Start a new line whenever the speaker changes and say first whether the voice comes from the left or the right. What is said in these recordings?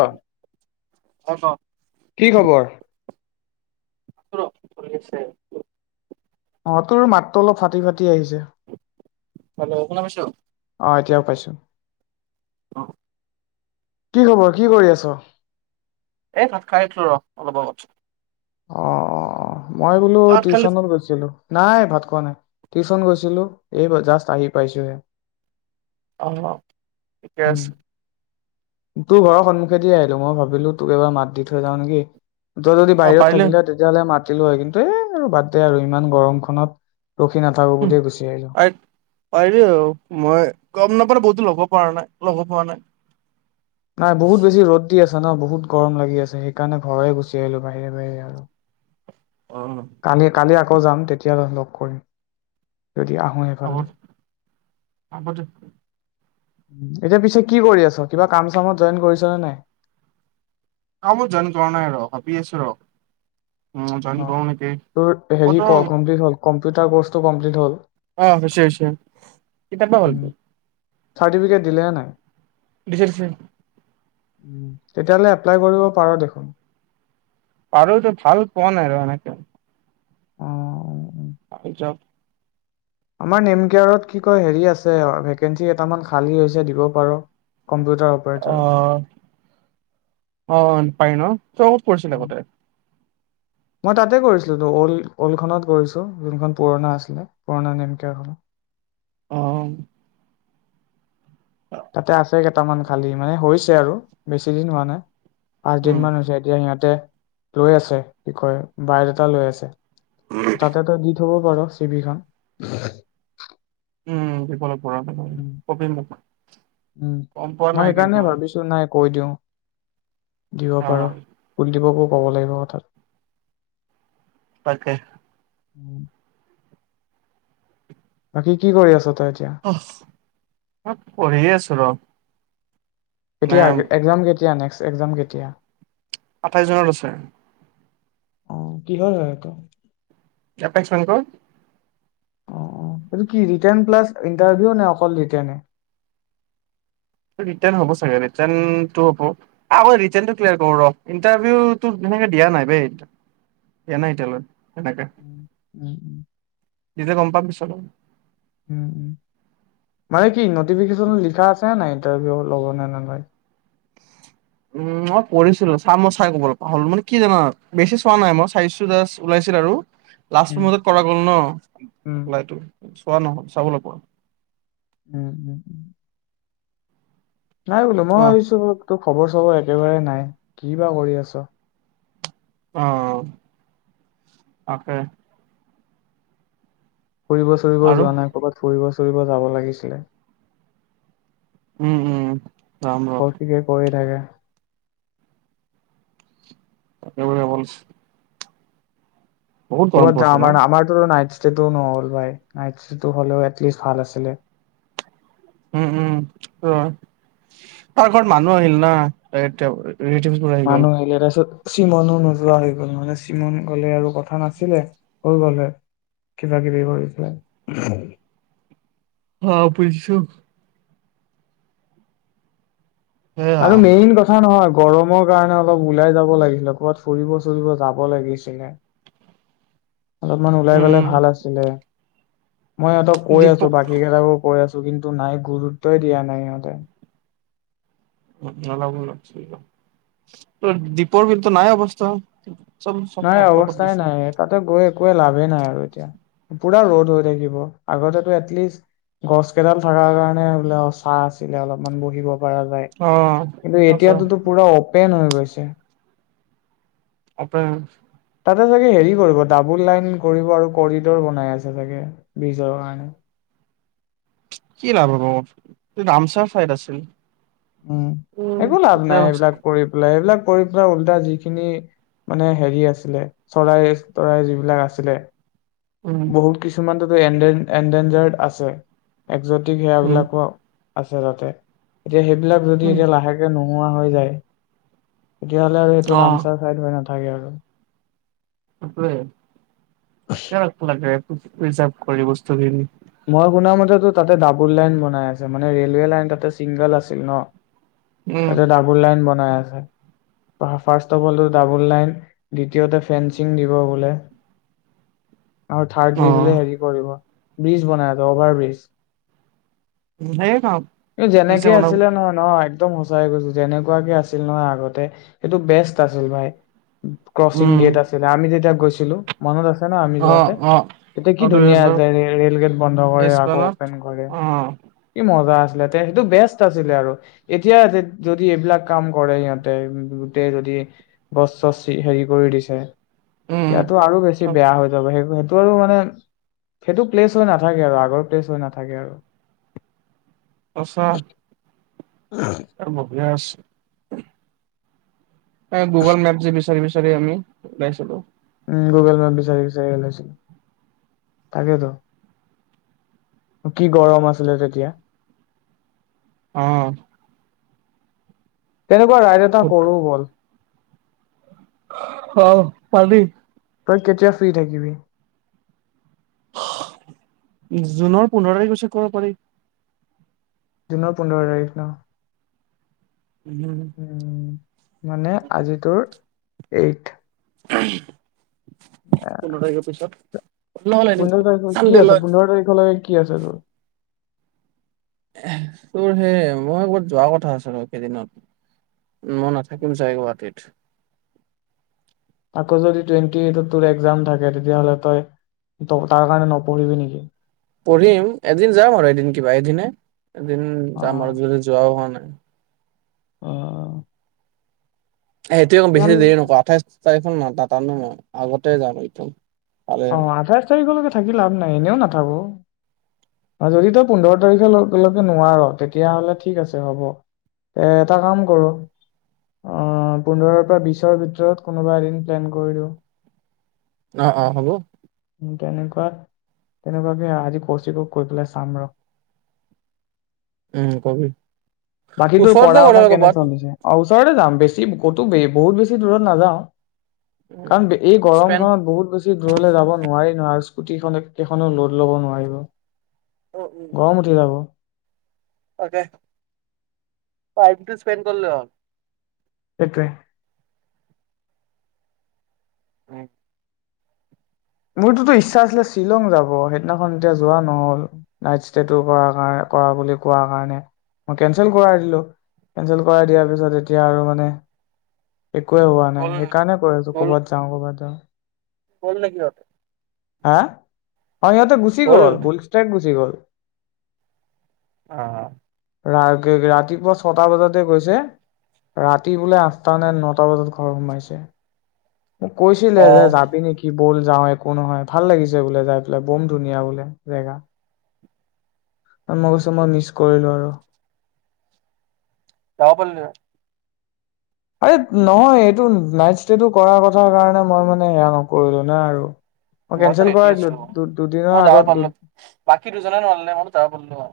left: আহ
right: অ ৰ
left: কি খবৰ?
right: আছে [inaudible]
left: অ তোৰ মাতটো অলপ ফাটি -ফাটি আহি
right: হেল্ল' শুনা পাইছ
left: আহ এতিয়াও পাইছো।
right: অ
left: কি খবৰ কি কৰি আছ?
right: এই ভাত খাই উঠলো ৰ অলপ আগত।
left: অ অ অ মই বোলো
right: ভাত খালি
left: টিউচনত গৈছিলো নাই ভাত পোৱা নাই টিউচন গৈছিলো এইব জাষ্ট আহি পাইছোহে।
right: অ ঠিকে আছে।
left: তোৰ ঘৰৰ সন্মুখে দি আহিলো মই ভাবিলো তোক এবাৰ মাত দি থৈ যাও নেকি? ত তই যদি
right: অ
left: বাহিৰত
right: পাৰিলে
left: থাকিলে তেতিয়াহলে মা কাতিলো হয় কিন্তু এই আৰু বাদ দে আৰু ইমান গৰমখনত ৰখি নাথাকো
right: উ
left: বুলিয়ে গুচি আহিলো।
right: পাৰি মই গম নাপাও বহুতো লব প ন লভ প ন [unintelligible]
left: নাই বহুত বেছি ৰ'দ দি আছে। জানা বহুত গৰম লাগি আছে সেইকাৰণে ঘৰৰে গুচি আহিলো বাহিৰে বাহিৰে আৰু
right: অ
left: কালি কালি আ আকৌ যাম তেতিয়ালৈ লগ কৰিম। যদি আহোঁ এইফালে?
right: আগত আগতে
left: এতিয়া পিছে কি কৰি আছ কিবা কাম চামত জইন কৰিছ নে নাই?
right: কব জান কৰা নাই ৰ ভাবি আছো ৰ? উম জইন
left: অ
right: কৰো নেকি
left: তেওঁৰ
right: কত
left: হেৰি কমপ্লিট হল কম চুইাৰৰ্টো কম্লট হ'ল?
right: আহ হয়চে হয়চে সতিয়া ক বটো [inaudible]
left: চাৰ্টিফিকেট দিলেনে নাই?
right: দিছে দিছে
left: তেতিয়াহ'লে এপ্লাই কৰিব পাৰ দেখোন।
right: পাৰতো ভাল পোৱা নাই আৰু এনেক
left: অ', অ',
right: আৰু যব
left: আমাৰ নেমকেয়াৰত কি কৈ হেৰি আছে আৰু ভাকেন্সী এটামান খালী হৈছে দিব পাৰো।
right: আহ', অ', পাই ন তই কত কৰিছিল
left: উম,
right: আগতে?
left: মই তাতে কৰিছিলোতো অল্ড - অল্ড খনত কৰিছোঁ যিনখন পুৰণা আছিলে পুৰণা নেমকয়াৰখনত।
right: অ',
left: তাতে আছে কা কটামান খালি মানে হৈছে আৰু বেছি দিন হোৱা নায়।
right: উম
left: পাঁচদিনমানানছে এতিয়া সিহঁতে লৈ আছে কি কয় বাইড এটা লৈ আছে। তাতে তো দি থব। দিব চিভিখন
right: উম দিব লাগিব
left: উম
right: কবি মোক,
left: উম
right: গম পোৱা
left: মই
right: নাই কিন্তু
left: সেইকাৰণে
right: মই।
left: ভাবিছো নাই কৈ দিওঁ দিব পাৰো
right: অ',
left: ফুল দিব কবি ক'ব লাগিব কথাাত।
right: তাকে।
left: উম, বাকী কি কৰি আছ তই এতিয়া
right: মই পঢ়িয়ে আছো ৰ' মানে
left: কেতিয়া একযাম কেতিয়া নেক্স? একযাম কেতিয়া?
right: আঠাইছ জুনত আছে।
left: অ' কিহৰ হয় এইটো?
right: এপেক্স বেংকৰ।
left: অ- অ এইটো কি? ৰিটেন প্লাছ ইণ্টাৰভিউ নে অকল ৰিটেন?
right: ৰিটেন হব ছাগে ৰিটেন টো হব, আগত ৰিটেনটোক্লিয়াৰ কৰোঁ, ইণ্টাৰভিউ টো দিয়া নাই এতিয়ালৈকে।
left: উম - উম- উম
right: দিলে গম পাম পিছত আৰু
left: উ- উ মানে কি নটিফিকেশচনত লিখা আছে নে নাই? ইণ্টাৰভিউ ল'ব নে নলয়
right: উম মই কৰিছিলো চাম মই চাই ক'ব লগা হ'ল মানে কি জানা বেছি চোৱা নাই মই চাইছো জাষ্ট ওলাইছিল আৰু লাষ্ট
left: উম
right: মুহূৰ্তত কৰা গ'ল ন
left: উম
right: এপ্লাইটো চোৱা নহয় চাবলৈ কোৱা
left: উম উম উম নাই বোলো মই
right: অ',
left: ভাবিছোঁ তো খবৰ চবৰ একেবাৰে নাই কি বা কৰি আছ?
right: অ 'তাকে
left: ফুৰিব চৰিব
right: আৰু
left: যোৱা নাই ক'ৰবাত ফুৰিব? ফুৰিব যাব লাগিছিলে।
right: উম উম যাম ৰ
left: কৌশিকে কৈ থাকে
right: তাকে বোলে বল
left: কৰবাত যাম
right: ন
left: হা আমাৰ টো নাইট শ্বিফ্ট নহ'ল ভাই নাইটচিফট হলেও এটলিষ্ট ভাল আছিলে।
right: উম উম অ পাৰ ঘৰত মানুহ আহিল না এতিয়া?
left: নানু হলেৰেছ চিমনো নোযোৱা হৈ গল মানে চিমন গলে আৰু কথা নাছিলে হৈ গলে কিবা কিবি কৰিছে
right: হ বুজিছো সেয়া
left: আৰু মেইন কথা নহয় গৰমৰ কাৰণে অলপ ওলাই যাব লাগিছিল ক'বাত ফুৰিব চুৰিব যাব লাগিছিলে? অলপমান ওলাই
right: উম
left: গলে ভাল আছিলে। মই ইহঁতক কৈ আছো
right: দীপক
left: বাকী কেইটাকো কৈ আছো। কিন্তু নাই গুৰুত্বই দিয়া নাই সিহঁতে।
right: অলপ অল দ্বীপৰ ভ নাই অৱস্থা? চব চব
left: নাই
right: নষ্ট কৰি
left: অৱস্থাই
right: দিছে
left: নাই তাতে গৈ একে লাভেই নাই আৰু এতিয়া পুৰা ৰ'দ হৈ থাকিব আগতে এটলিষ্ট গছ কেইডাল থকাৰ কাৰণে বোলে চাহ আছিলে অলপমান বহিব
right: অ
left: কিন্তু
right: আচ্ছা
left: এতিয়াতো পুৰা অ পেন হৈ গৈছে।
right: আপোন
left: তাতে চাগে হেৰি কৰিব ডাবুল লাইন কৰিব আৰু কৰিডৰ বনাই আছে চাগে ব্ৰীজৰ কাৰণে?
right: কি লাভ ৰামচাহ ফাইদ আছিল।
left: উম
right: উম
left: একো লাভ
right: এতিয়া
left: নাই সেইবিলাক কৰি পেলাই এইবিলাক কৰি পৰা ওল্টা যিখিনি মানে হেৰি আছিলে চৰাই চৰাই যিবিলাক আছিলে
right: উম
left: বহুত কিছুমান এনডেন এনডেনজাৰ আছে। একজেটিক
right: উম
left: সেৱাবিলাকো আছে তাতে। এতি সেইবিলাক যদি
right: উম
left: এতিয়া লাহেকে নো নোৱা হৈ যায় তেতিয়া হ'লে আৰু সেইটো
right: অ
left: ৰামচাৰ চাইড হয় নাথাকে হয় আৰু
right: সেইটোৱে [inaudible] ৰিজাপ কৰি বস্তুখিনি
left: টো তাতে ডাবুল লাইন বনাই আছে মানে ৰেলৱে লাইন তাতে চিংগল আছিল ন।
right: উম
left: তাতে ডাবুল লাইন বনাই আছে। ফাৰ্ষ্ট অফ অলটো ডাবল লাইন দ্বিতীয়তে ফেন্সিং দিব বোলে। আৰু
right: অ
left: থাৰ্ডলি বোলে হেৰি কৰিব? ব্ৰিজ বনায় আছে অভাৰ ব্ৰিজ।
right: সেয়ে কাম দিছে
left: যেনেকে
right: মানে
left: আছিলে নহয় নহয় একদম সঁচাই কৈছো যেনেকুৱাকে আছিল নহয় আগতে সেইটো বেষ্ট আছিল ভাই। ক্ৰচিং
right: উম
left: গেট আছিলে আমি যেতিয়া গৈছিলো মনত আছে। আছে ন আমি
right: অ
left: যোৱাতে।
right: অ
left: তেতিয়া কি
right: অ দুইহেজাৰ
left: ধুনীয়াছে ৰেল গেট বন্ধ কৰে
right: তেইছ
left: আকৌ
right: মানত
left: অপেন কৰে।
right: অ
left: কি মজা আছিলে সেইটো বেষ্ট আছিলে আৰু এতিয়া যদি এইবিলাক কাম কৰে সিহঁতে গোটেই যদি গছ চছ হেৰি কৰি দিছে।
right: উম
left: এয়াতো আৰু বেছি বেয়া হৈ যাব সেই টো আৰু মানে সেইটো প্লেচ হৈ নাথাকে আৰু আগৰ প্লেচ হৈ নাথাকে আৰু।
right: সঁচা। আ বহিয়ে আছো গুগল মেপ যে বিচাৰি বিচাৰি আমি ওলাই চো ত
left: উম গুগল মেপ বিচাৰি-বিচাৰি ওলাইছো তাকেতো কি গৰম আছিলে তেতিয়া।
right: আহ
left: তেনেকুৱা ৰাইড এটা কৰো ব'ল।
right: অ' পাৰি।
left: তই কেতিয়া ফ্ৰী থাকিবি?
right: জুনৰ পোন্ধৰ তাৰিখছে ক'ব পাৰি।
left: জুনৰ পোন্ধৰ তাৰিখ ন?
right: উম',
left: উম মানে আজি তোৰ এইট।
right: উমহ পোন্ধৰ তাৰিখৰ পিছত। নহ'লে
left: পোন্ধৰ তাৰিখ কি
right: চানডে
left: আছে
right: লয়
left: পোন্ধৰ তাৰিখলৈকে কি আছে তোৰ?
right: তোৰ সেই মই বত যোৱা কথা আছিল কেইদিনত মই নাথাকিম চাগ গুৱাহাটীত।
left: আকৌ যদি টুৱেটি একজাম থাকে তেতিয়াহলে তই তাৰ কাৰনে নপঢ়িবি নেকি?
right: পঢ়িম এদিন যাম আৰু এদিন কিবা এদিনে। এদিন
left: অ
right: যাম আৰু যদি যোৱা হোৱা নাই।
left: অ'হ
right: সেইয়ে এক বেছি দেৰি নকোৱা আঠাইছ চৰিখন ন ত ন আগতে যাম এইটো
left: অ আঠাইছ তাৰিখ হলেক ল থাকি লাভ নাই এনেও নাথাকোঁ যদি তই পোন্ধৰ তাৰি নোৱাৰ তেতিয়লে ঠিক আছে হ'ব। এ কাম কৰো অ', পোন্ধৰৰ পৰা বিছ ভিতৰত কোনোবা এদিন প্লেন কৰি দিওঁ।
right: অ-অ হ'ব।
left: তেনেকুৱা-তেনেকুৱাকে আজি কৌচিকক কৈ পেলাই চাম ৰ।
right: উম, কবি।
left: বাকী তোৰ
right: ওচৰতে
left: পঢ়া
right: গ'লে
left: শুনা
right: হ'ল
left: কেনে
right: ক'ৰবাত
left: চলিছে? ওচৰতে যাম বেছি ক'তো বহুত বেছি দূৰত নাযাওঁ। কাৰণ এই
right: স্পেন
left: গৰমখনত বহুত বেছি দূৰ হলে যাব নোৱাৰি ন আৰু। স্কুটি খনে কেইখনোও লোড ল'ব নোৱাৰিব। গৰম উঠি যাব।
right: তাকে। টাইমটো স্পেণ্ড কৰিলে হ।
left: সেইটোৱে।
right: উম,
left: মোৰতটোতো ইচ্ছা আছিলে শ্বিলং যাব সেইদিনাখন এতিয়া যোৱা নহ'ল নাইট ষ্টেটো কৰা-কাৰ-কৰা বুলি কোৱা কাৰণে মই কেনচেল কৰাই দিলো কেচেল কৰাই দিয়াৰ পিছত এতিয়া আৰু মানে একোৱে হোৱা নাই,
right: গ'ল
left: সেইকাৰণে কৈ আছো কৰ'ৰবাত যাওঁ, কৰ'ৰবাত যাওঁ।
right: হ'ল নেকি বাৰু
left: হা, অ', সিহঁতে গুচি
right: গ'ল
left: গলুলষ্ট্ৰক গুচি গ'ল। [unintelligible]
right: অ'হ
left: ৰা ৰাতিপুৱা ছটা বজাতে গৈছে ৰাতি বোলে আঠটা নে নটা বজাত ঘৰ সোমাইছে। মোক
right: অ
left: কৈছিলে
right: অ
left: যে যাবি নেকি বল। যাওঁ একো নহয় ভাল লাগিছে বোলে যাইপিলে বম ধুনীয়া বোলে জেগ মই কৈছো মই মিচ কৰিলো আৰু।
right: যাব পাৰ ন।
left: আ, নহয় এইটো নাইট ষ্টেটো কৰ কথা কাৰণে মই মানে সেয়া নকৰিলো নে আৰু। মই
right: মইতো
left: কেনচেল
right: ৰেদি
left: কৰাই দিলো
right: আছো
left: দু- দুদিনৰ
right: মই
left: আগত
right: যাব পাৰিলো বাকী দুজনে নোৱাৰ নে মই যাব পাৰিলো হয়।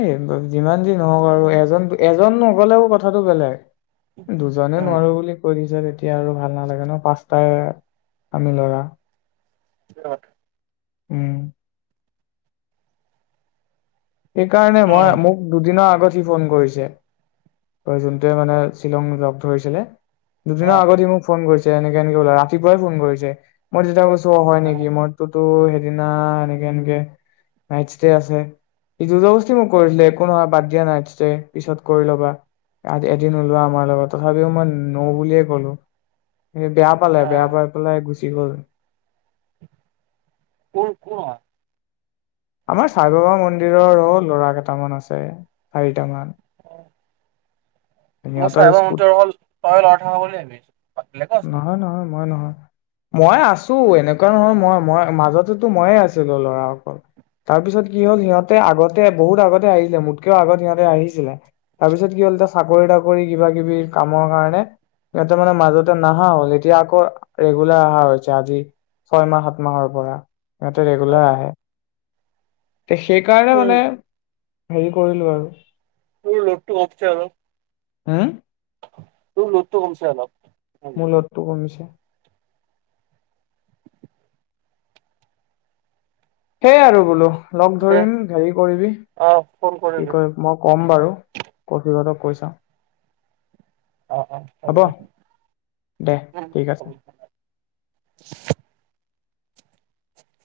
left: এই যিমান যি, নহওক আৰু এজন এজন নগলেও কথাটো বেলেগ? দুজনে
right: উম
left: নোৱাৰো বুলি কৈছে যে তেতিয়া আৰু ভাল নালাগে ন পাঁচটাই আমি লৰা।
right: বত [unintelligible]
left: উম, সেইকাৰণে মই
right: উম
left: মোক দুদিনৰ আগত দি ফোন কৰিছে। ত যোনটোৱে মানে শ্বিলং লগ ধৰিছিলে?
right: অ
left: দুদিনা আগতে মোক ফোন কৰিছে এনেকে-এনেকে বোলে ৰাতিপুৱাই ফোন কৰিছে মই তেতিয়া কৈছো হয়
right: উম
left: নেকি মইতোতো সিদিনা এনেকে-এনেকে নাইট ষ্টে আছে স [unintelligible] দুতগোষ্ঠি মোক কৰিছিলে একো নহয় বাদ দিয়া নাইট ষ্টে পিছত কৰি ল'বা। আ, এদিন ওলোৱা আমাৰ লগত তথাপিও মই নও বুলিয়ে ক'লো। এ বেয়া পালে
right: অ
left: বেয়া পায় পেলাই গু জীৱন
right: কোন - কোন হয়?
left: আমাৰ চাই বাবা মন্দিৰৰ অ ল'ৰা কেইটামান আছে। চাৰিটামান।
right: [inaudible] মই চাই
left: সিহঁতৰ
right: বাবা
left: স্কুট
right: মন্দিৰৰ অকল [unintelligible] লৰা থাকা বুলি ভাবি আছোঁ। বেলেগো আছে নেকি?
left: নহয় নহয় মই নহয় মই আছো এনেকুৱা নহয়, মই - মই মাজতেতো ময়ে আছিলো লৰা অকল। তাৰপিছত কি হল সিহঁতে আগতে বহুত আগতে আহিলে, মোতকেও আগত সিহঁতে আহিছিলে। তাৰপিছত কি হল এতিয়া চাকৰি তাকৰি কিবা কিবি কামৰ কাৰণে সিহঁতে মানে মাজতে নাহা হল। এতিয়া আকৌ ৰেগুলাৰ আহা হৈছে। আজি ছয় মাহ সাত মাহৰ পৰা, সিহঁতে
right: অ
left: ৰেগুলাৰ আহে। তে সেইকাৰণে
right: তোৰ
left: মানে হেৰি কৰিলো আৰু
right: তোৰ লোড টো কমচে অলপ।
left: হুম
right: তোৰ লোড টো কমছে অলপ।
left: মোৰ লোড টো কমিছে। সেই আৰু বুলো। লগ
right: দে
left: ধৰিম। হেৰি কৰিবি
right: অ ফোন
left: কি
right: কৰিবি
left: কয়, মই ক'ম বাৰু কৌশিক হতক। কৈ চাওঁ।
right: অ' অ'। হ'ব দে।
left: দে
right: [unintelligible]
left: ঠিক আছে
right: হব। [unintelligible]